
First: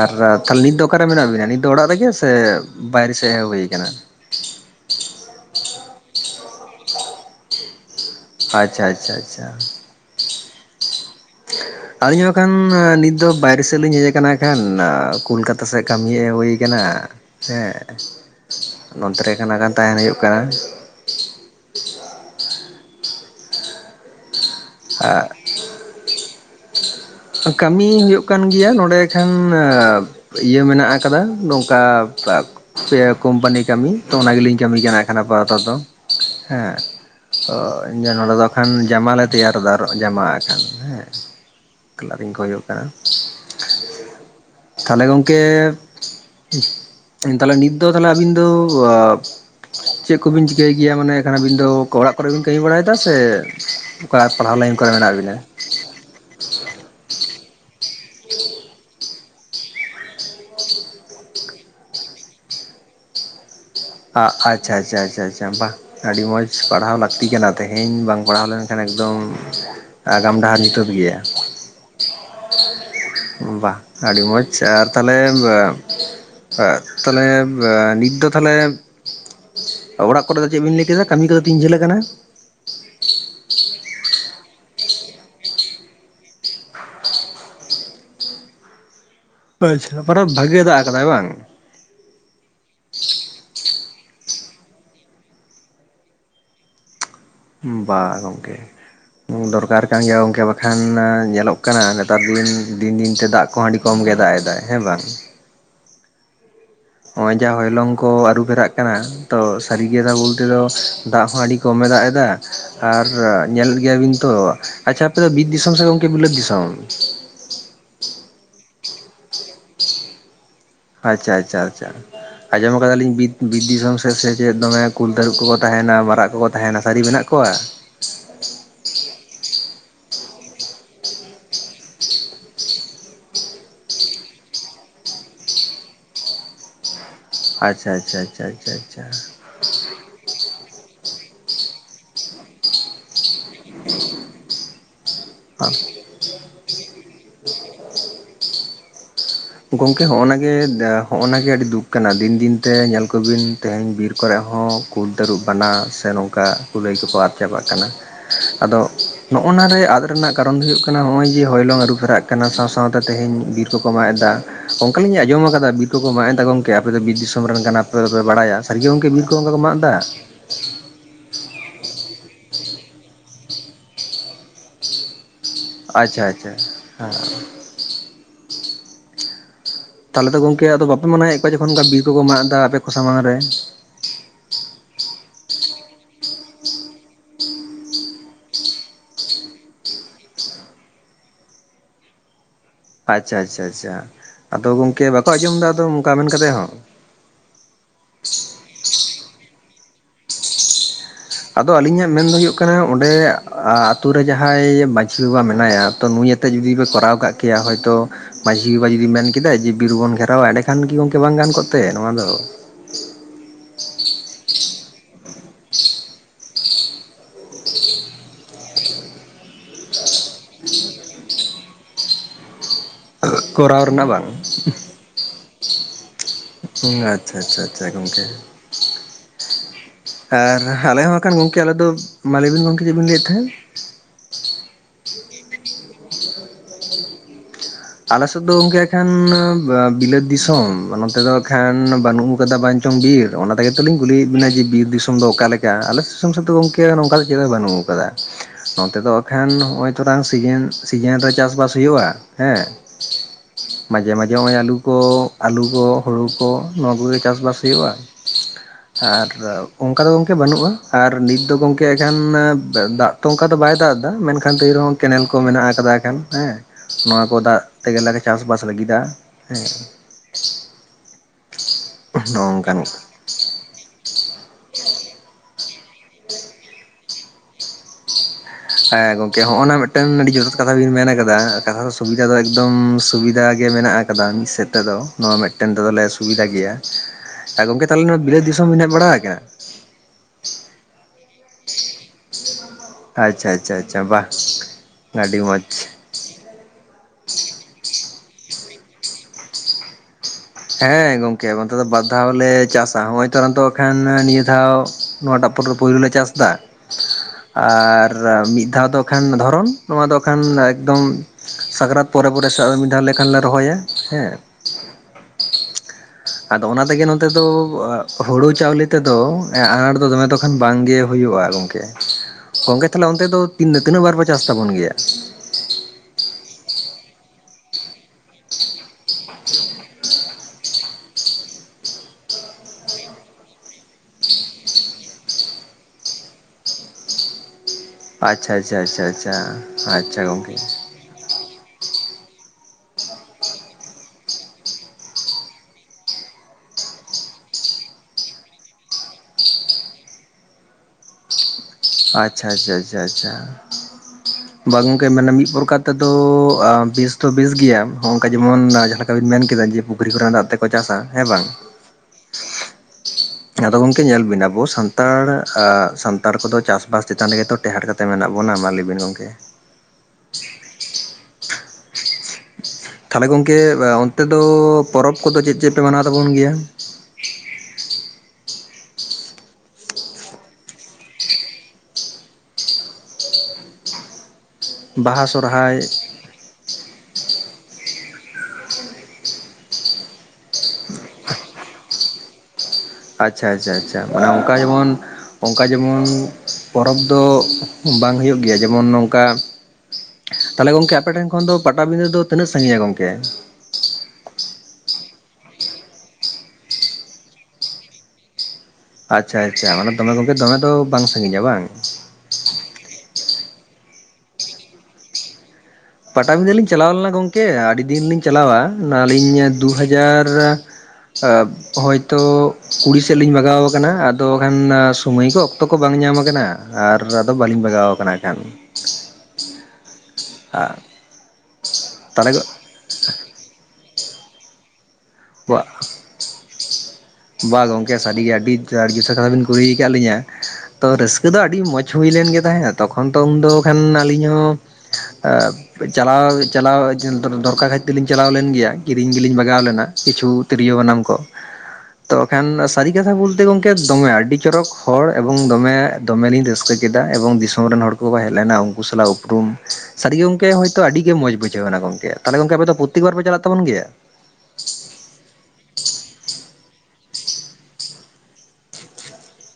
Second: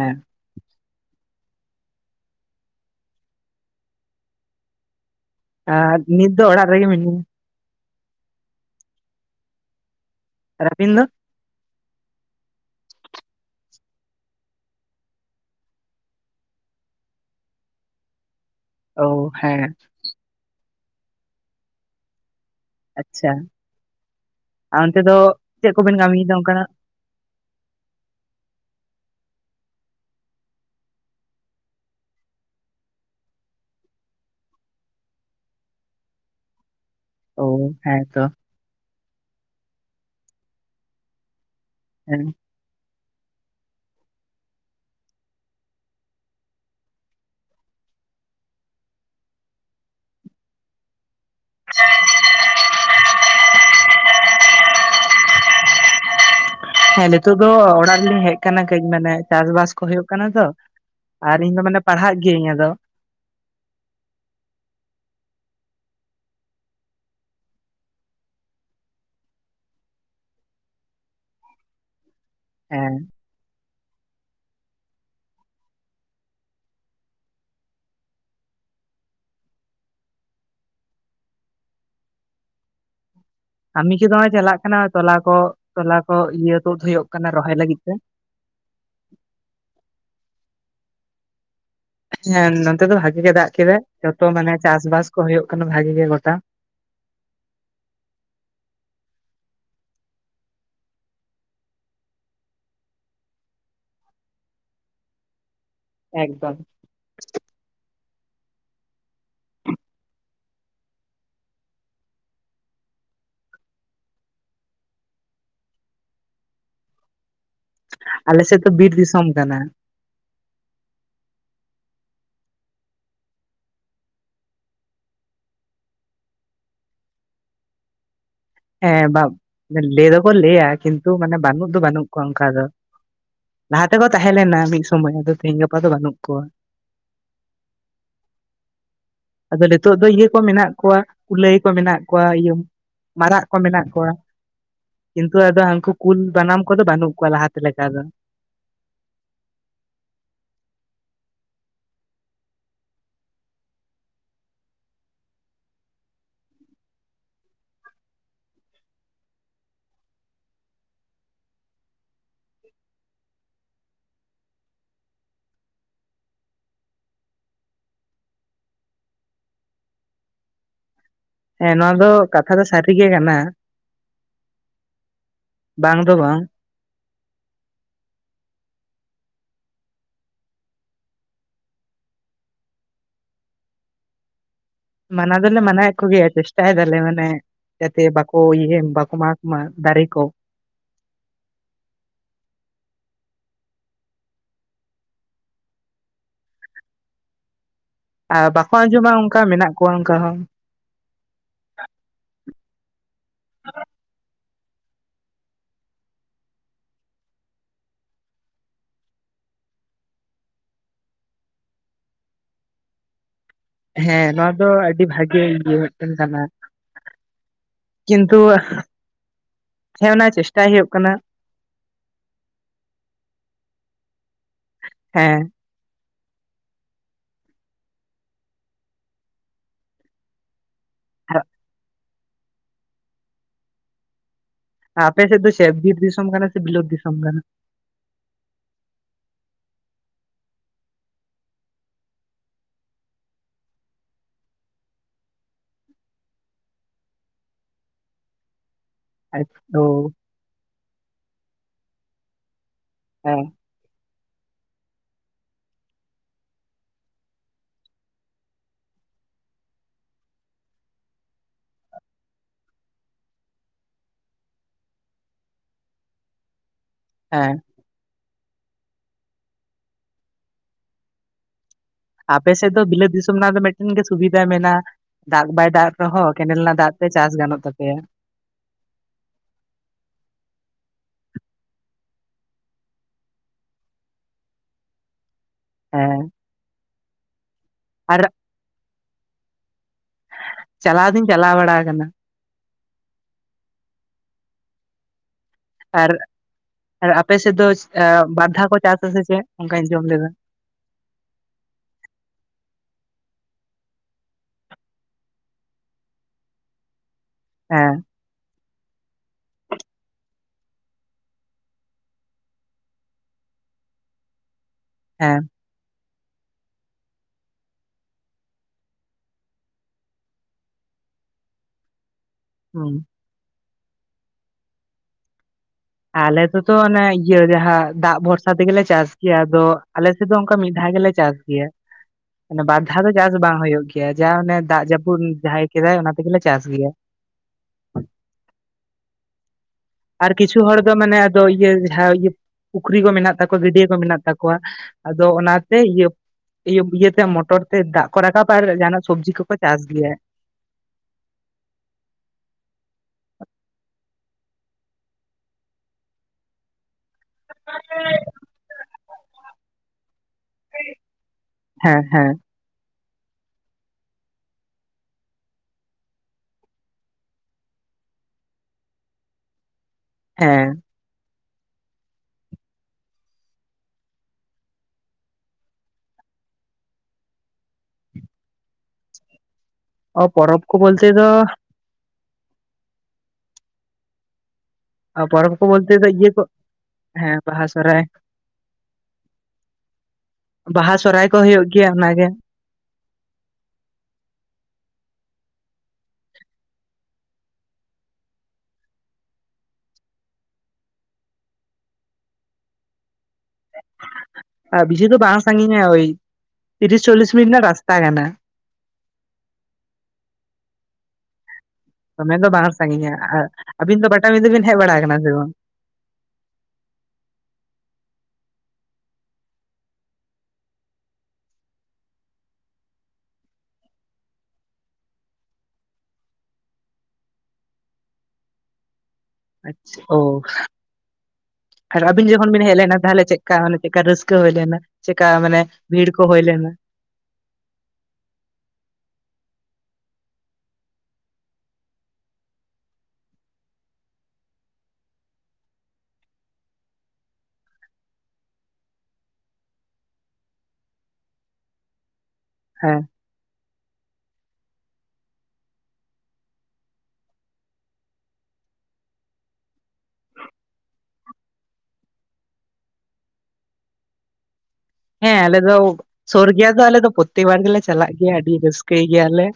ᱟᱨ ᱛᱟᱦᱚᱞᱮ ᱱᱤᱛ ᱫᱚ ᱚᱠᱟᱨᱮ ᱢᱮᱱᱟᱜ ᱵᱤᱱᱟ ᱱᱤᱛ ᱫᱚ ᱚᱲᱟᱜ ᱨᱮᱜᱮ ᱥᱮ ᱵᱟᱭᱨᱮ ᱥᱮᱫ ᱦᱮᱡ ᱦᱩᱭ ᱠᱟᱱᱟ? ᱟᱨ ᱱᱤᱫ ᱫᱚ ᱚᱲᱟᱜ ᱨᱮᱜᱤ ᱢᱤᱱᱤᱧᱟ᱾ ᱟᱪᱪᱷᱟ ᱟᱪᱪᱷᱟ ᱟᱪᱪᱷᱟ ᱟᱪᱪᱷᱟ᱾ ᱟᱨ ᱟᱵᱤᱱ ᱫᱚ? ᱦ [inaudible] ᱟᱹᱞᱤᱧ ᱦᱚᱸ ᱟᱠᱷᱟᱱ ᱱᱤᱛ ᱫᱚ ᱵᱟᱭᱨᱮ ᱥᱮᱫ ᱞᱤᱧ ᱦᱮᱡ ᱟᱠᱟᱱᱟᱱ ᱠᱷᱟᱱ ᱟᱜ ᱠᱳᱞᱠᱟᱛᱟ ᱥᱮᱫ ᱠᱟᱹᱢᱤ ᱦᱮᱡ ᱦᱩᱭ ᱠᱟᱱᱟ, ᱦᱮᱸ ᱚ ᱱᱚᱛᱮᱨᱮ ᱟᱠᱷᱟᱱ ᱦᱮᱸ ᱦᱟᱠᱟᱱ ᱛᱟᱦᱮᱸᱱ ᱦᱩᱭᱩᱜ ᱠᱟᱱᱟ᱾ ᱟᱪᱪᱷᱟ ᱟᱨ ᱚᱱᱛᱮ ᱫᱚ ᱪᱮᱫ ᱠᱚᱵᱮᱱ ᱠᱟᱹᱢᱤ ᱡᱚᱝ ᱠᱟᱱᱟ? ᱠᱟᱹᱢᱤ ᱦᱩᱭᱩᱜ ᱠᱟᱱ ᱜᱮᱭᱟ ᱱᱚᱸᱰᱮ ᱠᱷᱟᱱ ᱤᱭᱟᱹ ᱢᱮᱱᱟᱜ ᱟᱠᱟᱫᱟ ᱱᱚᱝᱠᱟ [unintelligible] ᱠᱳᱢᱯᱟᱱᱤ ᱠᱟᱹᱢᱤ ᱛᱚ ᱚᱱᱟ ᱜᱮᱞᱤᱧ ᱠᱟᱹᱢᱤ ᱠᱟᱱᱟ ᱦᱟᱠᱷᱟᱱ ᱟᱯᱟᱛᱚ ᱛᱚ ᱫᱚ ᱦᱮᱸ ᱚ ᱧᱚ ᱱᱚᱸᱰᱚ ᱫᱚ ᱠᱷᱟᱱ ᱡᱟᱢᱟᱞᱮ ᱛᱮᱭᱟᱨᱫᱟ ᱟᱨ ᱡᱟᱢᱟ ᱦᱟᱠᱷᱟᱱ ᱦᱮᱸ ᱦᱮᱸ ᱠᱟᱞᱟᱨᱤᱝ ᱠᱚ ᱦᱩᱭᱩᱜ ᱠᱟᱱᱟ ᱛᱟᱦᱚᱞᱮ ᱜᱚᱝᱠᱮ ᱛᱟᱦᱚᱞᱮ ᱱᱤᱛ ᱫᱚ ᱛᱟᱦᱚᱞᱮ ᱟᱵᱤᱱ ᱫᱚ ᱟ ᱪᱮᱫ ᱠᱚᱵᱤᱱ ᱪᱤᱠᱟᱹᱭ ᱜᱮᱭᱟ ᱢᱟᱱᱮ ᱮᱠᱷᱟᱱ ᱟᱵᱤᱱ ᱫᱚ ᱚᱲᱟᱜ ᱠᱚᱨᱮ ᱵᱤᱱ ᱠᱟᱹᱢᱤ ᱵᱟᱲᱟᱭ ᱫᱟ ᱥᱮ ᱠᱚᱲᱟ ᱯᱟᱲᱦᱟᱣ ᱞᱟᱭᱤᱱ ᱠᱚᱨᱮ ᱢᱮᱱᱟᱜ ᱵᱤᱱᱟ? ᱦᱮᱸ ᱱᱤᱛᱳᱜ ᱫᱚ ᱚᱲᱟᱜ ᱨᱮᱞᱤᱧ ᱦᱮᱡ ᱠᱟᱱᱟ ᱠᱟᱺᱡ ᱢᱟᱱᱮ ᱪᱟᱥᱵᱟᱥ ᱠᱚ ᱦᱩᱭᱩᱜ ᱠᱟᱱᱟ ᱛᱚ᱾ ᱟᱨ ᱤᱧ ᱫᱚ ᱢᱟᱱᱮ ᱯᱟᱲᱦᱟᱜ ᱜᱤᱭᱟᱹᱧ ᱟᱫᱚ᱾ ᱟ, ᱟᱪᱪᱷᱟ ᱟᱪᱪᱷᱟ ᱟᱪᱪᱷᱟ ᱟᱪᱪᱷᱟ ᱟᱪᱪᱷᱟ, ᱵᱟ᱾ ᱟᱹᱰᱤ ᱢᱚᱡᱽ ᱯᱟᱲᱦᱟᱣ ᱞᱟᱹᱠᱛᱤ ᱠᱟᱱᱟ ᱛᱮᱦᱮᱧ ᱵᱟᱝ ᱯᱟᱲᱦᱟᱣ ᱞᱮᱱᱠᱷᱟᱱ ᱮᱠᱫᱚᱢ ᱟᱜᱟᱢ ᱰᱟᱦᱟᱨ ᱧᱩᱛᱟᱹᱛ ᱜᱮᱭᱟ ᱦᱮᱸ ᱵᱟ᱾ ᱟᱹᱰᱤ ᱢᱚᱡᱽ ᱟᱨ ᱛᱟᱞᱦᱮ, ᱛᱟᱞᱦᱮ ᱱᱤᱛ ᱫᱚ ᱛᱟᱞᱦᱮ ᱚᱲᱟᱜ ᱠᱚᱨᱮ ᱫᱚ ᱪᱮᱫ ᱵᱤᱱ ᱞᱟᱹᱭ ᱠᱮᱫᱟ ᱠᱟᱹᱢᱤ ᱠᱚᱫᱚ ᱛᱤᱱ ᱡᱷᱟᱹᱞ ᱠᱟᱱᱟ? ᱠᱟᱹᱢᱤ ᱠᱚ ᱫᱚ ᱦᱚᱸᱜ-ᱚᱭ ᱪᱟᱞᱟᱜ ᱠᱟᱱᱟ ᱛᱚᱞᱟ ᱠᱚ, ᱛᱚᱞᱟ ᱠᱚ ᱤᱭᱟᱹ ᱛᱩᱫ ᱦᱩᱭᱩᱜ ᱠᱟᱱᱟ ᱨᱚᱦᱚᱭ ᱞᱟᱹᱜᱤᱫ ᱛᱮ᱾ ᱟᱪᱪᱷᱟ, ᱯᱟᱨᱟ ᱵᱷᱟᱜᱮ ᱫᱟᱜ ᱠᱟᱫᱟᱭ ᱵᱟᱝ? ᱦᱮᱸ ᱱᱚᱛᱮ ᱫᱚ ᱵᱷᱟᱜᱤ ᱜᱮ ᱫᱟᱜ ᱠᱮᱫᱟᱭ᱾ ᱡᱚᱛᱚ ᱢᱟᱱᱮ ᱪᱟᱥᱵᱟᱥ ᱠᱚ ᱦᱩᱭᱩᱜ ᱠᱟᱱᱟ ᱵᱷᱟᱜᱤ ᱜᱮ ᱜᱚᱴᱟ᱾ ᱵᱟ ᱜᱚᱝᱠᱮ᱾ ᱫᱚᱨᱠᱟᱨ ᱠᱟᱱ ᱜᱮᱭᱟ ᱜᱚᱝᱠᱮ ᱵᱟᱠᱷᱟᱱ ᱧᱮᱞᱚᱜ ᱠᱟᱱᱟ ᱱᱮᱛᱟᱨ ᱫᱤᱱ, ᱫᱤᱱ ᱫᱤᱱ ᱛᱮ ᱫᱟᱜ ᱠᱚᱦᱚᱸ ᱟᱹᱰᱤ ᱠᱚᱢ ᱜᱮ ᱫᱟᱜ ᱮᱟᱭ ᱦᱮᱸ ᱵᱟᱝ᱾ ᱮᱠᱫᱚᱢ᱾ ᱦᱚᱸᱜ-ᱚᱭ ᱡᱟ ᱦᱚᱭᱞᱚᱝ ᱠᱚ ᱟᱹᱨᱩ ᱯᱷᱮᱨᱟᱜ ᱠᱟᱱᱟ, ᱛᱚ ᱥᱟᱹᱨᱤ ᱠᱟᱛᱷᱟ ᱵᱚᱞᱛᱮ ᱫᱚ ᱫᱟᱜ ᱦᱚᱸ ᱟᱹᱰᱤ ᱠᱚᱢᱮ ᱫᱟᱜ ᱮᱫᱟ᱾ ᱟᱨ ᱧᱮᱞᱮᱫ ᱜᱮᱭᱟᱵᱤᱱ ᱛᱚ, ᱟᱪᱪᱷᱟ ᱟᱯᱮ ᱫᱚ ᱵᱤᱨ ᱫᱤᱥᱚᱢ ᱥᱮ ᱜᱚᱝᱠᱮ ᱵᱤᱞᱟᱹᱛ ᱫᱤᱥᱚᱢ? ᱟᱞᱮ ᱥᱮᱫ ᱫᱚ ᱵᱤᱨ ᱫᱤᱥᱚᱢ ᱠᱟᱱᱟ᱾ ᱟᱪᱪᱷᱟ ᱟᱪᱪᱷᱟ ᱟᱪᱪᱷᱟ᱾ ᱟᱸᱡᱚᱢ ᱟᱠᱟᱫᱟᱞᱤᱧ ᱵᱤᱨ ᱫᱤᱥᱚᱢ ᱥᱮᱫ ᱥᱮ ᱪᱮᱫ ᱫᱚᱢᱮ ᱠᱩᱞ ᱛᱟᱹᱨᱩᱵ ᱠᱚᱠᱚ ᱛᱟᱸᱦᱮᱱᱟ, ᱢᱟᱨᱟᱜ ᱠᱚᱠᱚ ᱛᱟᱸᱦᱮᱱᱟ, ᱥᱟᱨᱤ ᱢᱮᱱᱟᱜ ᱠᱚᱣᱟ? ᱦᱮᱸ ᱵᱟ, ᱞᱟᱹᱭ ᱫᱚᱠᱚ ᱞᱟᱹᱭᱟ ᱠᱤᱱᱛᱩ ᱢᱟᱱᱮ ᱵᱟᱹᱱᱩᱜ ᱫᱚ ᱵᱟᱹᱱᱩᱜ ᱠᱚᱣᱟ ᱚᱝᱠᱟ ᱫᱚ᱾ ᱞᱟᱦᱟ ᱛᱮᱠᱚ ᱛᱟᱦᱮᱸ ᱞᱮᱱᱟ, ᱢᱤᱫ ᱥᱚᱢᱚᱭ ᱟᱫᱚ ᱛᱮᱦᱤᱧ ᱜᱟᱯᱟ ᱫᱚ ᱵᱟᱹᱱᱩᱜ ᱠᱚᱣᱟ᱾ ᱟᱪᱪᱷᱟ ᱟᱪᱪᱷᱟ ᱟᱪᱪᱷᱟ ᱟᱪᱪᱷᱟ ᱟᱪᱪᱷᱟ᱾ ᱟᱫᱚ ᱱᱤᱛᱳᱜ ᱫᱚ ᱤᱭᱟᱹ ᱠᱚ ᱢᱮᱱᱟᱜ ᱠᱚᱣᱟ ᱠᱩᱞᱟᱹᱭ ᱠᱚ ᱢᱮᱱᱟᱜ ᱠᱚᱣᱟ, ᱤᱭᱟᱹ ᱢᱟᱨᱟᱜ ᱠᱚ ᱢᱮᱱᱟᱜ ᱠᱚᱣᱟ, ᱠᱤᱱᱛᱩ ᱟᱫᱚ ᱦᱟᱹᱝᱠᱩ ᱠᱩᱞ, ᱵᱟᱱᱟᱢ ᱠᱚᱫᱚ ᱵᱟᱹᱱᱩᱜ ᱠᱚᱣᱟ ᱞᱟᱦᱟᱛᱮ ᱞᱮᱠᱟ ᱫᱚ᱾ ᱜᱚᱝᱠᱮ, ᱦᱚᱸᱜ-ᱚᱱᱟ ᱜᱮ, ᱦᱚᱸᱜ-ᱚᱱᱟ ᱜᱮ ᱟᱹᱰᱤ ᱫᱩᱠ ᱠᱟᱱᱟ ᱫᱤᱱ ᱫᱤᱱᱛᱮ ᱧᱮᱞ ᱠᱚᱵᱤᱱ ᱛᱮᱦᱮᱧ ᱵᱤᱨ ᱠᱚᱨᱮ ᱦᱚᱸ ᱠᱩᱞ, ᱛᱟᱹᱨᱩᱵ, ᱵᱟᱱᱟ ᱥᱮ ᱱᱚᱝᱠᱟ ᱠᱩᱞᱟᱹᱭ ᱠᱚᱠᱚ ᱟᱫ ᱪᱟᱵᱟᱜ ᱠᱟᱱᱟ᱾ ᱟᱫᱚ ᱱᱚᱜ-ᱚᱱᱟ ᱨᱮ ᱟᱫ ᱨᱮᱱᱟᱜ ᱠᱟᱨᱚᱱ ᱫᱚ ᱦᱩᱭᱩᱜ ᱠᱟᱱᱟ, ᱦᱚᱸᱜ-ᱚᱭ ᱡᱮ ᱦᱚᱭᱞᱚᱝ ᱟᱹᱨᱩ ᱯᱷᱮᱨᱟᱜ ᱠᱟᱱᱟ, ᱥᱟᱶ ᱥᱟᱶᱛᱮ ᱛᱮᱦᱮᱧ ᱵᱤᱨ ᱠᱚᱠᱚ ᱢᱟᱜ ᱮᱫᱟ᱾ ᱚᱝᱠᱟᱞᱤᱧ ᱟᱸᱡᱚᱢ ᱠᱟᱫᱟ ᱵᱤᱨ ᱠᱚᱠᱚ ᱢᱟᱜ ᱮᱫᱟ ᱜᱚᱝᱠᱮ, ᱟᱯᱮ ᱫᱚ ᱵᱤᱨ ᱫᱤᱥᱚᱢ ᱨᱮᱱ ᱠᱟᱱᱟ ᱯᱮ, ᱟᱯᱮ ᱫᱚᱯᱮ ᱵᱟᱲᱟᱭᱟ᱾ ᱥᱟᱹᱨᱤ ᱜᱮ ᱜᱚᱝᱠᱮ ᱵᱤᱨᱠᱚ ᱚᱝᱠᱟ ᱠᱚ ᱢᱟᱜ ᱫᱟ? ᱦᱮᱸ ᱱᱚᱣᱟ ᱫᱚ ᱠᱟᱛᱷᱟ ᱫᱚ ᱥᱟᱹᱨᱤ ᱜᱮ ᱠᱟᱱᱟ᱾ ᱵᱟᱝ ᱫᱚ ᱟᱪᱪᱷᱟ ᱵᱟᱝ ᱟᱪᱪᱷᱟ, ᱦᱮᱸ᱾ ᱛᱟᱦᱞᱮ ᱫᱚ ᱜᱚᱝᱠᱮ ᱟᱫᱚ ᱵᱟᱯᱮ ᱢᱟᱱᱟᱭᱮᱜ ᱠᱚᱣᱟ, ᱡᱚᱠᱷᱚᱱ ᱚᱝᱠᱟ ᱵᱤᱨ ᱠᱚᱠᱚ ᱢᱟᱜ ᱫᱟ ᱟᱯᱮ ᱠᱚ ᱥᱟᱢᱟᱝ ᱨᱮ? ᱢᱟᱱᱟ ᱫᱚᱞᱮ ᱢᱟᱱᱟᱭᱮᱫ ᱠᱚᱜᱮᱭᱟ, ᱪᱮᱥᱴᱟᱭ ᱫᱟᱞᱮ ᱢᱟᱱᱮ ᱡᱟᱛᱮ ᱵᱟᱠᱚ ᱤᱭᱟᱹ, ᱦᱮᱸ ᱵᱟᱠᱚ ᱢᱟᱜᱽ ᱢᱟ ᱫᱟᱨᱮ ᱠᱚ᱾ ᱟᱪᱪᱷᱟ ᱟᱪᱪᱷᱟ ᱟᱪᱪᱷᱟ, ᱟᱫᱚ ᱜᱚᱝᱠᱮ ᱵᱟᱠᱚ ᱟᱸᱡᱚᱢᱫᱟ ᱟᱫᱚ ᱚᱝᱠᱟ ᱢᱮᱱ ᱠᱟᱛᱮᱜ ᱦᱚᱸ? ᱟᱨ ᱵᱟᱠᱚ ᱟᱸᱡᱚᱢᱟ ᱚᱝᱠᱟ ᱢᱮᱱᱟᱜ ᱠᱚᱣᱟ ᱚᱝᱠᱟ ᱦᱚᱸ᱾ ᱟᱫᱚ ᱟᱹᱞᱤᱧᱟᱜ ᱢᱮᱱᱫᱚ ᱦᱩᱭᱩᱜ ᱠᱟᱱᱟ, ᱚᱸᱰᱮ ᱟᱛᱩ ᱨᱮ ᱡᱟ ᱡᱟᱦᱟᱸᱭ ᱢᱟᱹᱡᱷᱤ ᱵᱟᱵᱟ ᱢᱮᱱᱟᱭᱟ, ᱛᱚ ᱱᱩᱭ ᱟᱛᱮᱜ ᱡᱩᱫᱤ ᱯᱮ ᱠᱚᱨᱟᱣ ᱠᱟᱜ ᱠᱮᱭᱟ ᱦᱚᱭᱛᱚ ᱢᱟᱹᱡᱷᱤ ᱵᱟᱵᱟ ᱡᱩᱫᱤ ᱢᱮᱱ ᱠᱮᱫᱟᱭ, ᱡᱮ ᱵᱤᱨ ᱵᱚᱱ ᱜᱷᱮᱨᱟᱣ-ᱟ ᱮᱸᱰᱮᱠᱷᱟᱱ ᱠᱤ ᱜᱚᱢᱠᱮ ᱵᱟᱝ ᱜᱟᱱ ᱠᱚᱜᱛᱮ ᱱᱚᱣᱟ ᱫᱚ? ᱦᱮᱸ ᱱᱚᱣᱟ ᱫᱚ ᱟᱹᱰᱤ ᱵᱷᱟᱜᱮ ᱤᱭᱟᱹ ᱢᱤᱫᱴᱮᱱ ᱠᱟᱱᱟ᱾ ᱠᱤᱱᱛᱩ ᱦᱮᱸ ᱚᱱᱟ ᱪᱮᱥᱴᱟᱭ ᱦᱩᱭᱩᱜ ᱠᱟᱱᱟ᱾ ᱠᱚᱨᱟᱣ ᱨᱮᱱᱟᱜ ᱵᱟᱝ? ᱦᱮᱸ᱾ ᱩᱸ ᱟᱪᱪᱷᱟ ᱟᱪᱪᱷᱟ ᱟᱪᱪᱷᱟ ᱜᱚᱝᱠᱮ᱾ ᱟᱨ ᱟᱞᱮ ᱦᱚᱸ ᱦᱟᱜ ᱠᱷᱟᱱ ᱜᱚᱝᱠᱮ ᱟᱞᱮ ᱫᱚ, ᱢᱟ ᱞᱟᱹᱭᱵᱤᱱ ᱜᱚᱢᱠᱮ ᱪᱮᱜ ᱵᱤᱱ ᱞᱟᱹᱭᱮᱫ ᱛᱟᱦᱮᱸᱫ᱾ ᱟᱯᱮ ᱥᱮᱫ ᱫᱚ ᱪᱮᱫ ᱵᱤᱨ ᱫᱤᱥᱚᱢ ᱠᱟᱱᱟ᱾ ᱥᱮ ᱵᱤᱞᱟᱹᱛ ᱫᱤᱥᱚᱢ ᱠᱟᱱᱟ [inaudible] ᱟᱞᱮᱥᱮᱫ ᱫᱚ ᱜᱚᱝᱠᱮ ᱮᱠᱷᱟᱱ ᱵᱤᱞᱟᱹᱛ ᱫᱤᱥᱚᱢ᱾ ᱱᱚᱛᱮ ᱫᱚ ᱮᱠᱷᱟᱱ ᱵᱟᱹᱱᱩᱜ ᱟᱠᱟᱫᱟ, ᱵᱟᱧ ᱵᱤᱨ ᱚᱱᱟ ᱛᱮᱜᱮ ᱛᱩᱞᱤᱧ ᱠᱩᱞᱤᱭᱮᱜ ᱵᱤᱱᱟ᱾ ᱡᱮ ᱵᱤᱨ ᱫᱤᱥᱚᱢ ᱫᱚ ᱚᱠᱟᱞᱮᱠᱟ, ᱟᱞᱮ ᱫᱤᱥᱚᱢ ᱥᱮᱫ ᱫᱚ ᱜᱚᱝᱠᱮ ᱱᱚᱝᱠᱟ ᱫᱚ ᱪᱮᱫ ᱦᱚᱸ ᱵᱟᱹᱱᱩᱜ ᱟᱠᱟᱫᱟ᱾ ᱱᱚᱛᱮ ᱫᱚ ᱟᱠᱷᱟᱱ ᱚ ᱦᱚᱸᱜᱼᱚᱭ ᱛᱚᱨᱟᱝ ᱥᱤᱡᱤᱱ, ᱥᱤᱡᱤᱱ ᱨᱮ ᱪᱟᱥ ᱵᱟᱥ ᱦᱳᱭᱳᱜᱼᱟ ᱦᱮᱸ᱾ ᱦᱮᱸ᱾ ᱢᱟᱡᱮ ᱢᱟᱡᱮ ᱦᱚᱜᱼᱚᱭ ᱟᱹᱞᱩ ᱠᱚ, ᱟᱹᱞᱩ ᱠᱚ, ᱦᱳᱲᱳ ᱠᱚ, ᱱᱚᱣᱟ ᱠᱚᱜᱮ ᱪᱟᱥᱼᱵᱟᱥ ᱦᱳᱭᱳᱜᱼᱟ᱾ ᱟᱨ ᱚᱝᱠᱟ ᱫᱚ ᱜᱚᱝᱠᱮ ᱵᱟᱹᱱᱩᱜᱼᱟ, ᱟᱨ ᱱᱤᱛ ᱫᱚ ᱜᱚᱝᱠᱮ ᱮᱠᱷᱟᱱ ᱫᱟᱜ ᱛᱚ ᱚᱝᱠᱟ ᱫᱚ ᱵᱟᱭ ᱫᱟᱜ ᱫᱟ, ᱢᱮᱱᱠᱷᱟᱱ ᱛᱟᱹᱭ ᱨᱮᱦᱚᱸ ᱠᱮᱱᱮᱞ ᱠᱚ ᱢᱮᱱᱟᱜ ᱟᱠᱟᱫᱟ᱾ ᱟᱠᱷᱟᱱ ᱦᱮᱸ ᱱᱚᱣᱟ ᱠᱚ ᱦᱮᱸ ᱫᱟᱜ ᱛᱮᱜᱮᱞᱮ ᱪᱟᱥ ᱵᱟᱥ ᱞᱟᱹᱜᱤᱫᱟ ᱦᱮᱸ᱾ ᱟᱯᱮ ᱥᱮᱫ ᱫᱚ ᱱᱚᱝᱠᱟᱱ ᱵᱤᱞᱟᱹᱛ ᱫᱤᱥᱚᱢ ᱫᱤᱥᱚᱢ ᱨᱮᱱᱟᱜ ᱫᱚ ᱢᱤᱫᱴᱮᱱ ᱜᱮ ᱥᱩᱵᱤᱫᱟ ᱢᱮᱱᱟᱜ-ᱟ, ᱫᱟᱜ ᱵᱟᱭ ᱫᱟᱜ ᱨᱮᱦᱚᱸ ᱠᱮᱱᱮᱞ ᱨᱮᱱᱟᱜ ᱫᱟᱜ ᱛᱮ ᱪᱟᱥ ᱜᱟᱱᱚᱜ ᱛᱟᱯᱮᱭᱟ᱾ ᱦᱮᱸ ᱜᱚᱝᱠᱮ ᱦᱚᱸᱜᱼᱚᱱᱟ ᱢᱮᱜᱴᱮᱱ ᱟᱹᱰᱤ ᱡᱚᱛᱷᱟᱛ ᱠᱟᱛᱷᱟ ᱵᱤᱱ ᱢᱮᱱ ᱠᱟᱫᱟ, ᱠᱟᱛᱷᱟ ᱫᱚ ᱥᱩᱵᱤᱫᱟ ᱫᱚ ᱮᱠᱫᱚᱢ ᱥᱩᱵᱤᱫᱷᱟ ᱜᱮ ᱢᱮᱱᱟᱜ ᱟ ᱠᱟᱫᱟ ᱢᱤᱫ ᱥᱮᱫ ᱛᱮᱫᱚ᱾ ᱱᱚᱣᱟ ᱢᱮᱜᱴᱮᱱ ᱛᱮᱫᱚᱞᱮ ᱦᱮᱸ ᱥᱩᱵᱤᱫᱟ ᱜᱮᱭᱟ᱾ ᱟᱨ ᱜᱚᱝᱠᱮ ᱛᱟᱦᱚᱞᱮ ᱟᱨ ᱱᱚᱣᱟ ᱵᱤᱞᱟᱹᱛ ᱫᱤᱥᱚᱢ ᱵᱮᱱ ᱦᱮᱡ ᱵᱟᱲᱟ ᱟᱠᱟᱱᱟ? ᱪᱟᱞᱟᱣ ᱫᱩᱧ ᱪᱟᱞᱟᱣ ᱵᱟᱲᱟ ᱟᱠᱟᱱᱟ᱾ ᱟᱪᱪᱷᱟ ᱟᱪᱪᱷᱟ ᱟᱪᱷᱟ ᱵᱟᱦ ᱟᱹᱰᱤ ᱢᱚᱡᱽ᱾ ᱟᱨ, ᱟᱨ ᱟᱯᱮ ᱥᱮᱫ ᱫᱚ ᱵᱟᱨ ᱫᱷᱟᱣ ᱠᱚ ᱪᱟᱥ-ᱟᱥᱮ ᱪᱮᱫ ᱚᱝᱠᱟᱧ ᱟᱸᱡᱚᱢ ᱞᱮᱫᱟ? ᱦᱮᱸ ᱜᱚᱝᱠᱮ ᱚᱱᱛᱮ ᱫᱚ ᱵᱟᱨ ᱫᱷᱟᱣᱞᱮ ᱪᱟᱥᱟ, ᱦᱚᱸᱜᱼᱚᱭ [unintelligible] ᱠᱷᱟᱱ ᱱᱤᱭᱟᱹ ᱫᱷᱟᱣ ᱱᱚᱣᱟᱴᱟᱜ ᱯᱩᱨᱟᱹ ᱯᱳᱭᱞᱳ ᱞᱮ ᱪᱟᱥᱮᱫᱟ, ᱦᱮᱸ ᱟᱨ ᱨᱟ ᱢᱤᱫ ᱫᱷᱟᱣ ᱫᱚ ᱮᱠᱷᱟᱱ ᱫᱷᱚᱨᱚᱱ ᱱᱚᱣᱟ ᱫᱚ ᱮᱠᱷᱟᱱ ᱮᱠᱫᱚᱢ ᱥᱟᱠᱨᱟᱛ ᱯᱚᱨᱮ ᱯᱚᱨᱮ ᱥᱮᱫ ᱟᱨ ᱢᱤᱫ ᱫᱷᱟᱣ ᱞᱮᱠᱷᱟᱱ ᱞᱮ ᱨᱚᱦᱚᱭᱟ ᱦᱮᱸ᱾ ᱦᱮᱸ᱾ ᱟᱫᱚ ᱚᱱᱟ ᱛᱮᱜᱮ ᱱᱚᱛᱮ ᱫᱚ, ᱦᱩᱲᱩ ᱪᱟᱣᱞᱮ ᱛᱮᱫᱚ ᱟᱱᱟᱴ ᱫᱚ ᱫᱚᱢᱮ ᱛᱚ ᱠᱷᱟᱱ ᱵᱟᱝ ᱜᱮ ᱦᱩᱭᱩᱜᱼᱟ ᱜᱚᱝ ᱠᱮ, ᱜᱚᱝᱠᱮ ᱦᱩᱸ ᱛᱟᱦᱚᱞᱮ ᱚᱱᱛᱮ ᱫᱚ ᱛᱤᱱ ᱛᱤᱱᱟᱹᱜ ᱵᱟᱨ ᱯᱮ ᱪᱟᱥ ᱛᱟᱵᱚᱱ ᱜᱮᱭᱟ? ᱟᱞᱮ ᱛᱮ ᱛᱚ ᱚᱱᱮ ᱤᱭᱟᱹ ᱡᱟᱦᱟᱸ ᱫᱟᱜ ᱵᱷᱚᱨᱥᱟ ᱛᱮᱜᱮᱞᱮ ᱪᱟᱥ ᱜᱮᱭᱟ, ᱟᱫᱚ ᱟᱞᱮ ᱥᱮᱫ ᱫᱚ ᱚᱝᱠᱟ ᱢᱤᱫ ᱫᱷᱟᱣ ᱜᱮᱞᱮ ᱪᱟᱥ ᱜᱮᱭᱟ᱾ ᱚᱱᱟ ᱵᱟᱨ ᱫᱷᱟᱣ ᱫᱚ ᱪᱟᱥ ᱵᱟᱝ ᱦᱳᱭᱳᱜ ᱜᱮᱭᱟ ᱡᱟ ᱚᱱᱮ ᱫᱟᱜ ᱡᱟᱹᱯᱩᱫ ᱡᱟᱦᱟᱸᱭ ᱠᱮᱫᱟᱭ ᱚᱱᱟ ᱛᱮᱜᱮᱞᱮ ᱪᱟᱥ ᱜᱮᱭᱟ᱾ [unintelligible] ᱟᱪᱪᱷᱟ ᱟᱪᱪᱷᱟ ᱟᱪᱪᱷᱟ ᱟᱪᱪᱷᱟ, ᱟᱪᱪᱷᱟ ᱟᱨ ᱜᱚᱝᱠᱮ᱾ ᱠᱤᱪᱷᱩ ᱦᱚᱲ ᱫᱚ ᱢᱟᱱᱮ ᱟᱫᱚ ᱤᱭᱟᱹ ᱡᱟᱦᱟᱸ ᱤᱭᱟᱹ ᱯᱩᱠᱷᱨᱤ ᱠᱚ ᱢᱮᱱᱟᱜ ᱛᱟᱠᱚ, ᱜᱟᱹᱰᱤᱭᱟᱹ ᱠᱚ ᱢᱮᱱᱟᱜ ᱛᱟᱠᱚᱣᱟ, ᱟᱫᱚ ᱚᱱᱟ ᱛᱮ ᱤᱭᱟᱹ ᱤᱭᱟᱹ ᱤᱭᱟᱹ ᱛᱮ ᱢᱚᱴᱚᱨ ᱛᱮ ᱫᱟᱜ ᱠᱚ ᱨᱟᱠᱟᱵᱟ ᱟᱨ ᱡᱟᱦᱟᱸᱱᱟᱜ ᱥᱚᱵᱽᱡᱤ ᱠᱚᱠᱚ ᱪᱟᱥ ᱜᱮᱭᱟ᱾ ᱟᱪᱪᱷᱟ ᱟᱪᱪᱷᱟ ᱟᱪᱪᱷᱟ ᱟᱪᱪᱷᱟ᱾ ᱵᱟᱝ ᱜᱚᱝᱠᱮ ᱢᱟᱱᱮ ᱢᱤᱫ ᱯᱨᱚᱨᱠᱟᱨ ᱛᱮᱫᱚ ᱵᱮᱥ ᱛᱚ ᱵᱮᱥ ᱜᱮᱭᱟ ᱦᱚᱸᱜ-ᱚ ᱚᱝᱠᱟ ᱡᱮᱢᱚᱱ ᱡᱟᱦᱟᱸ ᱞᱮᱠᱟ ᱵᱤᱱ ᱢᱮᱱ ᱠᱮᱫᱟ ᱡᱮ ᱯᱩᱠᱷᱨᱤ ᱠᱚ ᱨᱮᱱᱟᱜ ᱫᱟᱜ ᱛᱮᱠᱚ ᱪᱟᱥᱟ, ᱦᱮᱸ ᱵᱟᱝ? ᱦᱮᱸ ᱦᱮᱸ᱾ ᱟᱫᱚ ᱜᱚᱝᱠᱮ ᱧᱮᱞ ᱵᱤᱱ ᱟᱵᱚ ᱥᱟᱱᱛᱟᱲ, ᱟᱻ ᱥᱟᱱᱛᱟᱲ ᱠᱚᱫᱚ ᱪᱟᱥ-ᱵᱟᱥ ᱪᱮᱛᱟᱱ ᱨᱮᱜᱮ ᱛᱚ ᱴᱮᱦᱟᱴ ᱠᱟᱛᱮ ᱢᱮᱱᱟᱜ ᱵᱚᱱᱟ ᱢᱟ ᱞᱟᱹᱭ ᱵᱤᱱ ᱜᱚᱝᱠᱮ᱾ ᱦᱮᱸ᱾ ᱛᱟᱦᱚᱞᱮ ᱜᱚᱝᱠᱮ ᱚᱱᱛᱮ ᱫᱚ ᱯᱚᱨᱚᱵᱽ ᱠᱚᱫᱚ ᱪᱮᱫ ᱪᱮᱫ ᱯᱮ ᱢᱟᱱᱟᱣ ᱛᱟᱵᱚᱱ ᱜᱮᱭᱟ? ᱚ, ᱯᱚᱨᱚᱵᱽ ᱠᱚ ᱵᱚᱞᱛᱮ ᱫᱚ [inaudible] ᱵᱟᱦᱟ ᱟᱨ ᱯᱚᱨᱚᱵᱽ ᱠᱚ ᱥᱚᱨᱦᱟᱭ ᱵᱚᱞᱛᱮ ᱫᱚ ᱤᱭᱟᱹ ᱠᱚ, ᱦᱮᱸ ᱵᱟᱦᱟ, ᱥᱚᱨᱦᱟᱭ᱾ ᱵᱟᱦᱟ, ᱥᱚᱨᱦᱟᱭ ᱠᱚ ᱦᱩᱭᱩᱜ ᱜᱮᱭᱟ ᱚᱱᱟ ᱜᱮ᱾ ᱟᱪᱪᱷᱟ ᱟᱪᱪᱷᱟ ᱟᱪᱪᱷᱟ ᱢᱟᱱᱮ ᱚᱝᱠᱟ ᱡᱮᱢᱚᱱ ᱚᱝᱠᱟ ᱡᱮᱢᱚᱱ ᱯᱚᱨᱚᱵᱽ ᱫᱚ ᱵᱟᱝ ᱦᱩᱭᱩᱜ ᱜᱮᱭᱟ ᱡᱮᱢᱚᱱ ᱱᱚᱝᱠᱟ᱾ ᱛᱟᱞᱦᱮ ᱜᱚᱝᱠᱮ ᱟᱯᱮ ᱴᱷᱮᱱ ᱠᱷᱚᱱ ᱫᱚ ᱯᱟᱴᱟᱵᱤᱸᱫᱷᱟᱹ ᱫᱚ ᱛᱤᱱᱟᱹᱜ ᱥᱟᱺᱜᱤᱧᱟ ᱜᱚᱝᱠᱮ? ᱟᱻ ᱵᱤᱥᱤ ᱫᱚ ᱵᱟᱝ ᱥᱟᱺᱜᱤᱧᱟ ᱳᱭ ᱛᱤᱨᱤᱥ ᱪᱚᱞᱞᱤᱥ ᱢᱤᱱᱤᱴ ᱨᱮᱱᱟᱜ ᱨᱟᱥᱛᱟ ᱠᱟᱱᱟ᱾ ᱟᱪᱪᱷᱟ ᱟᱪᱪᱷᱟ, ᱢᱟᱱᱮ ᱫᱚᱢᱮ ᱜᱚᱝᱠᱮ ᱫᱚᱢᱮ ᱫᱚ ᱵᱟᱝ ᱥᱟᱺᱜᱤᱧᱟ ᱵᱟᱝ? ᱫᱚᱢᱮ ᱫᱚ ᱵᱟᱝ ᱥᱟᱺᱜᱤᱧᱟ, ᱟᱨ ᱟᱹᱵᱤᱱ ᱫᱚ ᱯᱟᱴᱟᱵᱤᱸᱫᱷᱟᱹ ᱵᱤᱱ ᱦᱮᱡ ᱵᱟᱲᱟ ᱟᱠᱟᱱᱟ ᱥᱮ ᱵᱟᱝ? ᱯᱟᱴᱟᱵᱤᱸᱫᱟᱹ ᱞᱤᱧ ᱪᱟᱞᱟᱣ ᱞᱮᱱᱟ ᱜᱚᱢᱠᱮ ᱟᱹᱰᱤ ᱫᱤᱱ ᱞᱤᱧ ᱪᱟᱞᱟᱣᱟ ᱱᱟᱹᱞᱤᱧ ᱫᱩ ᱦᱟᱡᱟᱨ [unintelligible] ᱦᱳᱭᱛᱚ ᱠᱩᱲᱤ ᱥᱮᱫ ᱞᱤᱧ ᱵᱟᱜᱟᱣ ᱠᱟᱱᱟ, ᱟᱫᱚ ᱵᱟ ᱠᱷᱟᱱ ᱥᱚᱢᱚᱭ ᱠᱚ ᱚᱠᱛᱚ ᱠᱚ ᱵᱟᱝ ᱧᱟᱢ ᱠᱟᱱᱟ᱾ ᱟᱨ ᱟᱫᱚ ᱵᱟᱹᱞᱤᱧ ᱵᱟᱜᱟᱣ ᱟᱠᱟᱱᱟ ᱮᱠᱟᱞ᱾ ᱟᱪᱪᱷᱟ ᱚ, ᱟᱫᱚ ᱟᱹᱵᱤᱱ ᱛᱟᱦᱚᱞᱮ ᱡᱚᱠᱷᱚᱱ ᱵᱤᱱ ᱦᱮᱡ ᱞᱮᱱᱟ ᱛᱟᱦᱞᱮ ᱪᱮᱜ? ᱪᱮᱠᱟ ᱢᱟᱱᱮ, ᱪᱮᱜᱠᱟ ᱨᱟᱹᱥᱠᱟᱹ ᱦᱩᱭ ᱞᱮᱱᱟ, ᱪᱮᱜᱠᱟ ᱢᱟᱱᱮ ᱵᱷᱤᱲ ᱠᱚ ᱦᱩᱭ ᱞᱮᱱᱟ? ᱵᱟ, ᱜᱚᱝᱠᱮ ᱥᱟᱹᱨᱤᱜᱮ ᱟᱹᱰᱤ, ᱟᱹᱰᱤ ᱠᱟᱛᱷᱟ ᱵᱤᱱ ᱠᱩᱞᱤᱭ ᱟᱠᱟᱫ ᱞᱤᱧᱟᱹ᱾ ᱛᱚ ᱨᱟᱹᱥᱠᱟᱹ ᱫᱚ ᱟᱹᱰᱤ ᱢᱚᱸᱡᱽ ᱦᱩᱭ ᱞᱮᱱ ᱜᱮ ᱛᱟᱦᱮᱸᱫ, ᱛᱚᱠᱷᱚᱱ ᱛᱚ ᱩᱱ ᱫᱚ ᱠᱷᱟᱱ ᱟᱹᱞᱤᱧ ᱦᱚᱸ ᱟᱨ ᱪᱟᱞᱟᱣ, ᱪᱟᱞᱟᱣ ᱫᱚᱨᱠᱟᱨ ᱠᱷᱟᱹᱛᱤᱨ ᱛᱮᱞᱤᱧ ᱪᱟᱞᱟᱣ ᱞᱮᱱ ᱜᱮᱭᱟ, ᱠᱤᱨᱤᱧ ᱜᱮᱞᱤᱧ ᱵᱟᱜᱟᱣ ᱞᱮᱱᱟ, ᱠᱤᱪᱷᱩ ᱛᱤᱨᱤᱭᱳ ᱵᱟᱱᱟᱢ ᱠᱚ᱾ ᱛᱚ, ᱠᱷᱟᱱ ᱥᱟᱹᱨᱤ ᱦᱮᱸ ᱠᱟᱛᱷᱟ ᱵᱚᱞ ᱜᱚᱝᱠᱮ ᱫᱚᱢᱮ ᱟᱹᱰᱤ ᱪᱚᱨᱚᱠ ᱦᱚᱲ ᱮᱵᱚᱝ ᱫᱚᱢᱮ, ᱫᱚᱢᱮ ᱞᱤᱧ ᱨᱟᱹᱥᱠᱟᱹ ᱠᱮᱫᱟ, ᱮᱵᱚᱝ ᱫᱤᱥᱚᱢ ᱨᱮᱱ ᱦᱚᱲ ᱩᱝᱠᱩ ᱠᱚ ᱦᱮᱡ ᱞᱮᱱᱟ, ᱩᱝᱠᱩ ᱥᱟᱞᱟᱜ ᱩᱯᱨᱩᱢ ᱥᱟᱹᱨᱤᱜᱮ ᱜᱚᱝᱠᱮ ᱦᱚᱭᱛᱚ ᱟᱹᱰᱤ ᱜᱮ ᱢᱚᱸᱡᱽ ᱵᱩᱡᱷᱟᱹᱣᱱᱟ ᱜᱚᱝᱠᱮ᱾ ᱛᱟᱦᱞᱮ ᱜᱚᱝᱠᱮ ᱟᱯᱮ ᱫᱚ ᱯᱨᱚᱛᱛᱮᱠ ᱵᱟᱨᱯᱮ ᱪᱟᱞᱟᱜ ᱛᱟᱵᱚᱱ ᱜᱮᱭᱟ? ᱦᱮᱸ ᱟᱞᱮ ᱫᱚ, ᱥᱳᱨ ᱜᱮᱭᱟ ᱫᱚ ᱟᱞᱮ ᱫᱚ ᱯᱨᱚᱛᱤ ᱵᱟᱨ ᱜᱮᱞᱮ ᱪᱟᱞᱟᱜ ᱜᱮᱭᱟ ᱟᱹᱰᱤ ᱨᱟᱹᱥᱠᱟᱹᱭ ᱜᱮᱭᱟᱞᱮ᱾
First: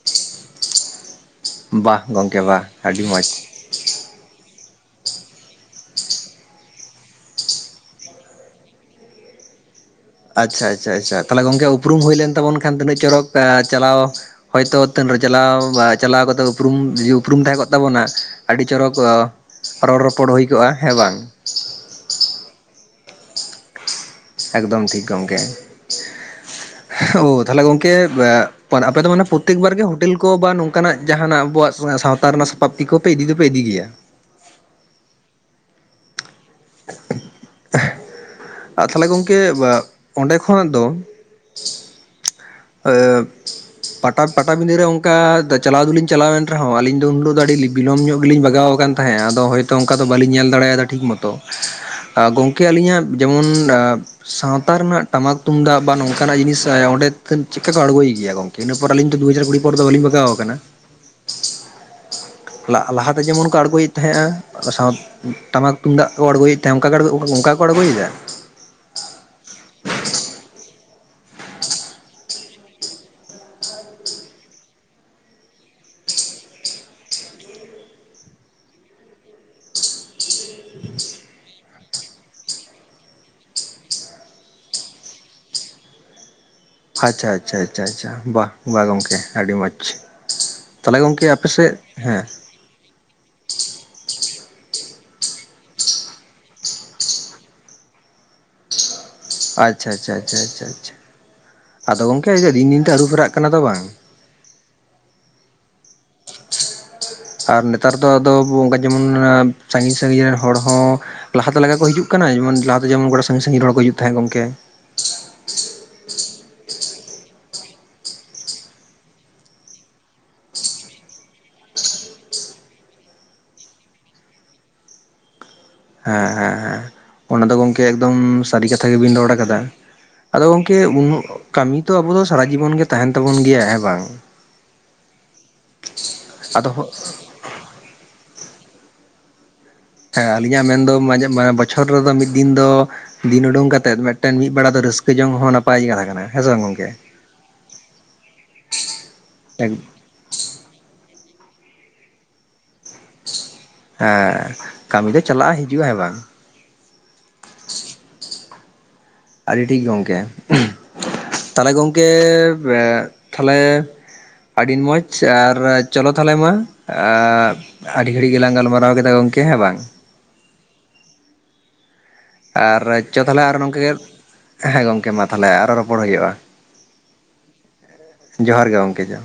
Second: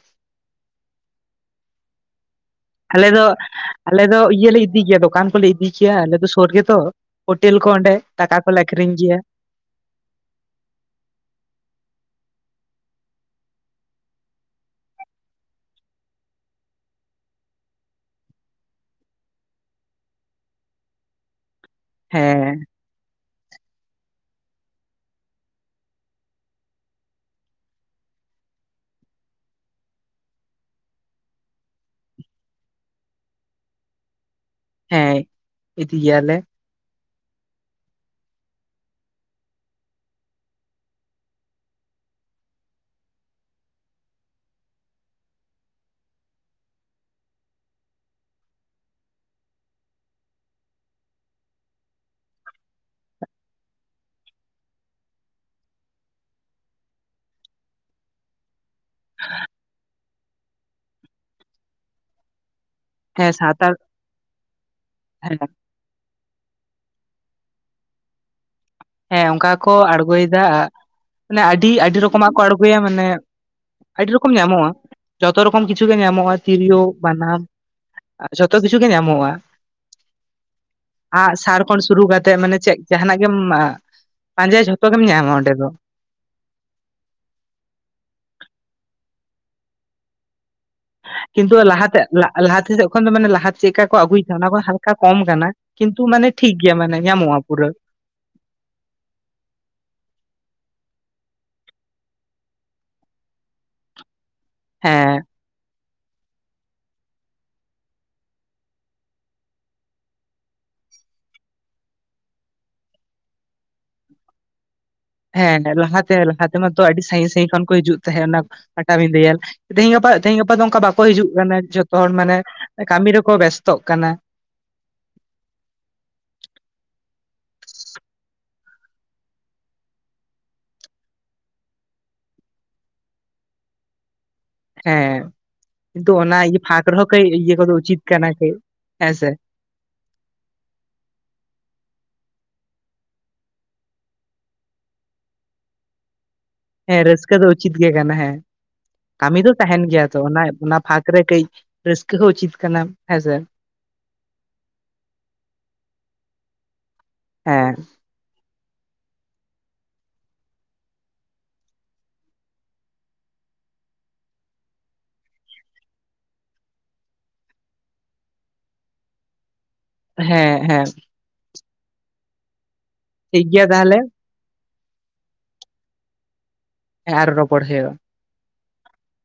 ᱵᱟᱦ ᱜᱚᱝᱠᱮ ᱵᱟᱦ᱾ ᱟᱹᱰᱤ ᱟᱞᱮ ᱫᱚ, ᱢᱚᱸᱡᱽ ᱟᱞᱮ ᱫᱚ ᱤᱭᱟᱹᱞᱮ ᱤᱫᱤ ᱜᱮᱭᱟ ᱫᱚᱠᱟᱱ ᱠᱚᱞᱮ ᱤᱫᱤ ᱜᱮᱭᱟ ᱟᱞᱮ ᱫᱚ ᱥᱩᱨ ᱜᱮᱫᱚ᱾ ᱦᱳᱴᱮᱞ ᱠᱚ ᱚᱸᱰᱮ ᱫᱟᱠᱟ ᱠᱚᱞᱮ ᱟᱠᱷᱨᱤᱧ ᱜᱮᱭᱟ᱾ ᱟᱪᱪᱷᱟ, ᱟᱪᱪᱷᱟ, ᱟᱪᱪᱷᱟ, ᱛᱟᱦᱞᱮ ᱜᱚᱝᱠᱮ ᱩᱯᱨᱩᱢ ᱦᱩᱭ ᱞᱮᱱ ᱛᱵᱚᱱ ᱠᱷᱟᱱ ᱛᱤᱱᱟᱹᱜ ᱪᱚᱨᱚᱠ ᱪᱟᱞᱟᱣ ᱦᱚᱭᱛᱳ ᱛᱟᱹᱱ ᱨᱮ ᱪᱟᱞᱟᱣ ᱵᱟ ᱪᱟᱞᱟᱣ ᱠᱟᱛᱮᱫ ᱩᱯᱨᱩᱢ ᱩᱯᱨᱩᱢ ᱛᱟᱦᱮᱸ ᱠᱚᱜ ᱛᱟᱵᱚᱱᱟ ᱟᱹᱰᱤ ᱪᱚᱨᱚᱠ ᱨᱚᱲ ᱨᱚᱯᱚᱲ ᱦᱩᱭ ᱠᱚᱜ-ᱟ ᱦᱮᱸ ᱵᱟᱝ? ᱦᱮᱸ᱾ ᱮᱠᱫᱚᱢ ᱴᱷᱤᱠ ᱜᱚᱝᱠᱮ᱾ [inaudible] ᱳᱻ ᱛᱟᱦᱞᱮ ᱜᱚᱝᱠᱮ ᱢᱟᱱᱮ ᱟᱯᱮ ᱫᱚ ᱢᱟᱱᱮ ᱯᱨᱚᱛᱮᱠ ᱵᱟᱨ ᱜᱮ ᱦᱳᱴᱮᱞ ᱠᱚ ᱵᱟ ᱱᱚᱝᱠᱟᱱᱟᱜ ᱡᱟᱦᱟᱱᱟᱜ ᱟᱵᱚᱣᱟᱜ ᱥᱟᱶ ᱛᱟᱨ ᱨᱮᱱᱟᱜ ᱥᱟᱯᱟᱯ ᱛᱤ ᱠᱚᱯᱮ ᱤᱫᱤ ᱫᱚᱯᱮ ᱤᱫᱤ ᱜᱮᱭᱟ? ᱦᱮᱸ, ᱤᱫᱤ ᱜᱮᱭᱟᱞᱮ᱾ ᱟᱨ ᱛᱟᱦᱞᱮ ᱜᱚᱝᱠᱮ ᱚᱸᱰᱮ ᱠᱷᱚᱱᱟᱜ ᱫᱚ [unintelligible] ᱯᱟᱴᱟ, ᱯᱟᱴᱟᱵᱤᱸᱫᱟᱹ ᱨᱮ ᱚᱝᱠᱟ ᱪᱟᱞᱟᱣ ᱫᱚᱞᱤᱧ ᱪᱟᱞᱟᱣᱮᱱ ᱨᱮᱦᱚᱸ, ᱟᱹᱞᱤᱧ ᱫᱚ ᱩᱱ ᱦᱤᱞᱳᱜ ᱫᱚ ᱟᱹᱰᱤ ᱵᱤᱞᱚᱢ ᱧᱚᱜ ᱜᱮᱞᱤᱧ ᱵᱟᱜᱟᱣ ᱠᱟᱱ ᱛᱟᱦᱮᱸᱜ, ᱟᱫᱚ ᱦᱚᱭᱛᱳ ᱚᱝᱠᱟ ᱫᱚ ᱵᱟᱹᱞᱤᱧ ᱧᱮᱞ ᱫᱟᱲᱮᱭᱟᱫᱟ ᱴᱷᱤᱠ ᱢᱚᱛᱚ᱾ ᱟᱸᱻ ᱜᱚᱝᱠᱮ ᱟᱹᱞᱤᱧᱟᱜ ᱡᱮᱢᱚᱱ ᱥᱟᱶᱛᱟ ᱨᱮᱱᱟᱜ ᱴᱟᱢᱟᱠ ᱛᱩᱢᱫᱟᱜ ᱵᱟ ᱱᱚᱝᱠᱟᱱᱟᱜ ᱡᱤᱱᱤᱥ ᱚᱸᱰᱮ ᱪᱮᱜᱠᱟ ᱠᱚ ᱟᱬᱜᱚᱭ ᱜᱮᱭᱟ ᱜᱚᱝᱠᱮ? ᱤᱱᱟᱹ ᱯᱚᱨ ᱟᱹᱞᱤᱧ ᱫᱚ ᱫᱩᱡᱟᱨ ᱠᱩᱲᱤ ᱯᱚᱨ ᱫᱚ ᱵᱟᱞᱤᱧ ᱵᱟᱜᱟᱣ ᱠᱟᱱᱟ᱾ ᱞᱟ-ᱞᱟᱦᱟᱛᱮ ᱦᱮᱸ ᱡᱮᱢᱚᱱ ᱠᱚ ᱥᱟᱱᱛᱟᱲ ᱟᱬᱜᱚᱭᱮᱫ ᱛᱟᱦᱮᱸᱜ-ᱟ ᱚᱱᱟ ᱥᱟᱶ ᱦᱮᱸ ᱴᱟᱢᱟᱠ ᱛᱩᱢᱫᱟᱜ ᱠᱚ ᱟᱬᱜᱳᱭᱮᱫ ᱛᱟᱦᱮᱸ ᱚᱱ- ᱚᱱᱠᱟ ᱠᱚ ᱟᱬᱜᱚᱭᱮᱫᱟ? ᱦᱮᱸ ᱚᱱᱠᱟ ᱠᱚ ᱟᱬᱜᱳ ᱭᱮᱫᱟ ᱢᱟᱱᱮ ᱟᱹᱰᱤ ᱟᱹᱰᱤ ᱨᱚᱠᱚᱢᱟᱜ ᱠᱚ ᱟᱬᱜᱚᱭᱟ ᱢᱟᱱᱮ ᱟᱹᱰᱤ ᱨᱚᱠᱚᱢ ᱧᱟᱢᱚᱜᱼᱟ ᱡᱚᱛᱚ ᱨᱚᱠᱚᱢ ᱠᱤᱪᱷᱩ ᱜᱮ ᱧᱟᱢᱚᱜᱼᱟ ᱛᱤᱨᱭᱳ, ᱵᱟᱱᱟᱢ᱾ ᱟᱨ ᱡᱷᱚᱛᱚ ᱠᱤᱪᱷᱩ ᱜᱮ ᱧᱟᱢᱚᱜᱼᱟ᱾ ᱟᱜ ᱥᱟᱨ ᱠᱷᱚᱱ ᱥᱩᱨᱩ ᱠᱟᱛᱮᱜ ᱢᱟᱱᱮ ᱪᱮᱫ ᱡᱟᱦᱱᱟᱜ ᱜᱮᱢ ᱯᱟᱸᱡᱟᱭ ᱡᱷᱚᱛᱚ ᱜᱮᱢ ᱧᱟᱢᱟ ᱚᱸᱰᱮ ᱫᱚ᱾ ᱟᱪᱪᱷᱟ, ᱪᱷᱟ, ᱪᱷᱟ, ᱪᱷᱟ, ᱵᱟᱦ, ᱵᱟᱦ ᱜᱚᱢᱠᱮ ᱟᱹᱰᱤ ᱢᱚᱡᱽ᱾ ᱠᱤᱱᱛᱩ ᱞᱟᱦᱟᱛᱮ, ᱞᱟᱦᱟ ᱛᱮ ᱞᱟᱦᱟ ᱛᱮ ᱫᱚ ᱮᱠᱷᱚᱱ ᱫᱚ ᱢᱟᱱᱮ ᱞᱟᱦᱟ ᱪᱮᱫ ᱞᱮᱠᱟ ᱠᱚ ᱟᱹᱜᱩᱭ ᱛᱟᱦᱮᱸᱫ ᱚᱱᱟ ᱦᱟᱞᱠᱟ ᱠᱚᱢ ᱠᱟᱱᱟ, ᱠᱤᱱᱛᱩ ᱢᱟᱱᱮ ᱴᱷᱤᱠ ᱜᱮᱭᱟ ᱢᱟᱱᱮ ᱧᱟᱢᱚᱜᱼᱟ ᱯᱩᱨᱟᱹ᱾ ᱟᱪᱪᱷᱟ, ᱪᱷᱟ, ᱪᱷᱟ, ᱪᱷᱟ ᱟᱫᱚ ᱜᱚᱝᱠᱮ ᱫᱤᱱ ᱫᱤᱱ ᱛᱮ ᱟᱹᱨᱩ ᱯᱷᱮᱨᱟᱜ ᱠᱟᱱᱟ ᱛᱚ ᱵᱟᱝ? ᱦᱮᱸ᱾ ᱟᱨ ᱱᱮᱛᱟᱨ ᱫᱚ ᱟᱫᱚ ᱚᱱᱠᱟ ᱡᱮᱢᱚᱱ ᱥᱟᱸᱜᱤᱧ ᱥᱟᱜᱤᱧ ᱨᱮᱱ ᱦᱚᱲ ᱦᱚᱸ ᱞᱟᱦᱟ ᱛᱮ ᱞᱮᱠᱟ ᱠᱚ ᱦᱤᱡᱩᱜ ᱠᱟᱱᱟ ᱡᱮᱢᱚᱱ ᱞᱟᱦᱟ ᱛᱮ ᱡᱮᱢᱚᱱ ᱥᱟᱸᱜᱤᱧ ᱦᱚᱲ ᱠᱚ ᱦᱤᱡᱩᱜ ᱛᱟᱦᱮᱸᱜ ᱜᱚᱢᱠᱮ? ᱦᱮᱸ ᱞᱟᱦᱟ ᱛᱮ ᱞᱟᱦᱟ ᱛᱮ ᱢᱟᱛᱚ ᱟᱹᱰᱤ ᱥᱟᱺᱜᱤᱧ ᱥᱟᱺᱜᱤᱧ ᱠᱷᱚᱱ ᱠᱚ ᱦᱤᱡᱩᱜ ᱛᱟᱦᱮᱸᱫ ᱚᱱᱟ ᱯᱟᱴᱟᱵᱤᱫᱟᱹ ᱧᱮᱞ᱾ ᱛᱮᱦᱤᱧ ᱜᱟᱯᱟ -ᱛᱮᱦᱤᱧ ᱜᱟᱯᱟ ᱫᱚ ᱚᱱᱠᱟ ᱵᱟᱠᱚ ᱦᱤᱡᱩᱜ ᱠᱟᱱᱟ ᱡᱷᱚᱛᱚ ᱦᱚᱲ ᱢᱟᱱᱮ ᱠᱟᱹᱢᱤ ᱨᱮᱠᱚ ᱵᱮᱥᱛᱚᱜ ᱠᱟᱱᱟ᱾ ᱦᱮᱸ, ᱦᱮᱸ, ᱦᱮᱸ ᱚᱱᱟ ᱫᱚ ᱜᱚᱝᱠᱮ ᱮᱠᱫᱚᱢ ᱥᱟᱹᱨᱤ ᱠᱟᱛᱷᱟ ᱜᱮᱵᱤᱱ ᱨᱚᱲ ᱠᱟᱫᱟ᱾ ᱟᱫᱚ ᱜᱚᱝᱠᱮ ᱩᱱᱟᱹᱜ ᱠᱟᱹᱢᱤ ᱛᱚ ᱟᱵᱚ ᱫᱚ ᱥᱟᱨᱟ ᱡᱤᱵᱚᱱ ᱜᱮ ᱛᱟᱦᱮᱱ ᱛᱟᱵᱚᱱ ᱜᱮᱭᱟ ᱦᱮᱸ ᱵᱟᱝ? ᱦᱮᱸ ᱠᱤᱱᱛᱩ ᱚᱱᱟ ᱯᱷᱟᱠ ᱟᱫᱚ ᱨᱮᱦᱚᱸ ᱠᱟᱹᱜ ᱤᱭᱟᱹ ᱠᱚᱫᱚ ᱩᱪᱤᱛ ᱠᱟᱱᱟ ᱠᱟᱱᱟ ᱦᱮᱸ ᱥᱮ? ᱦᱮᱸ ᱟᱹᱞᱤᱧᱟᱜ ᱢᱮᱱᱫᱚ ᱵᱚᱪᱷᱚᱨ ᱨᱮᱫᱚ ᱢᱤᱫ ᱫᱤᱱ ᱫᱚ ᱫᱤᱱ ᱩᱰᱩᱝ ᱠᱟᱛᱮᱜ ᱢᱤᱫᱴᱮᱱ ᱢᱤᱫ ᱵᱮᱲᱟ ᱫᱚ ᱨᱟᱹᱥᱠᱟᱹ ᱡᱚᱝ ᱦᱚᱸ ᱱᱟᱯᱟᱭ ᱜᱮ ᱠᱟᱛᱷᱟ ᱠᱟᱱᱟ ᱦᱮᱸ ᱥᱮ ᱵᱟᱝ ᱜᱚᱝᱠᱮ? ᱦᱮᱸ ᱨᱟᱹᱥᱠᱟᱹ ᱫᱚ ᱩᱪᱤᱛ ᱜᱮ ᱠᱟᱱᱟ ᱦᱮᱸ, ᱠᱟᱹᱢᱤ ᱫᱚ ᱛᱟᱦᱮᱱ ᱜᱮᱭᱟ᱾ ᱚᱱᱟ ᱚᱱᱟ ᱯᱷᱟᱠ ᱨᱮ ᱠᱟᱹᱡ ᱨᱟᱹᱥᱠᱟᱹ ᱦᱚᱸ ᱩᱪᱤᱛ ᱠᱟᱱᱟ ᱦᱮᱸᱥᱮ᱾ ᱦᱮᱸ ᱠᱟᱹᱢᱤ ᱫᱚ ᱪᱟᱞᱟᱜ ᱦᱤᱡᱩᱜ-ᱟ ᱦᱮᱸ ᱵᱟᱝ? ᱦᱮᱸ᱾ ᱟᱹᱰᱤ ᱴᱷᱤᱠ ᱜᱚᱢᱠᱮ, ᱛᱟᱦᱚᱞᱮ ᱜᱚᱢᱠᱮ ᱮᱜ ᱛᱟᱦᱞᱮ ᱟᱹᱰᱤ ᱢᱚᱡᱽ ᱟᱨ ᱪᱚᱞᱚ ᱛᱟᱦᱚᱞᱮ ᱢᱟ ᱟᱹᱰᱤ ᱜᱷᱟᱹᱲᱤᱡ ᱜᱮᱞᱟᱝ ᱜᱟᱞᱢᱟᱨᱟᱣ ᱠᱮᱫᱟ ᱜᱚᱝᱠᱮ ᱦᱮᱸ ᱵᱟᱝ? ᱦᱮᱸ, ᱦᱮᱸ᱾ ᱟᱨ ᱪᱚ ᱛᱟᱦᱚᱞᱮ ᱴᱷᱤᱠ ᱟᱨᱚ ᱜᱮᱭᱟ ᱱᱚᱝᱠᱟ ᱜᱮ, ᱦᱮᱸ ᱜᱚᱢᱠᱮ ᱢᱟ ᱛᱟᱦᱚᱞᱮ ᱟᱨᱚ ᱨᱚᱯᱚᱲ ᱦᱩᱭᱩᱜᱼᱟ᱾ ᱟᱨ ᱨᱚᱯᱚᱲ ᱦᱳᱭᱳᱜᱼᱟ᱾ ᱡᱚᱦᱟᱨ ᱜᱮ ᱜᱚᱢᱠᱮ ᱡᱚ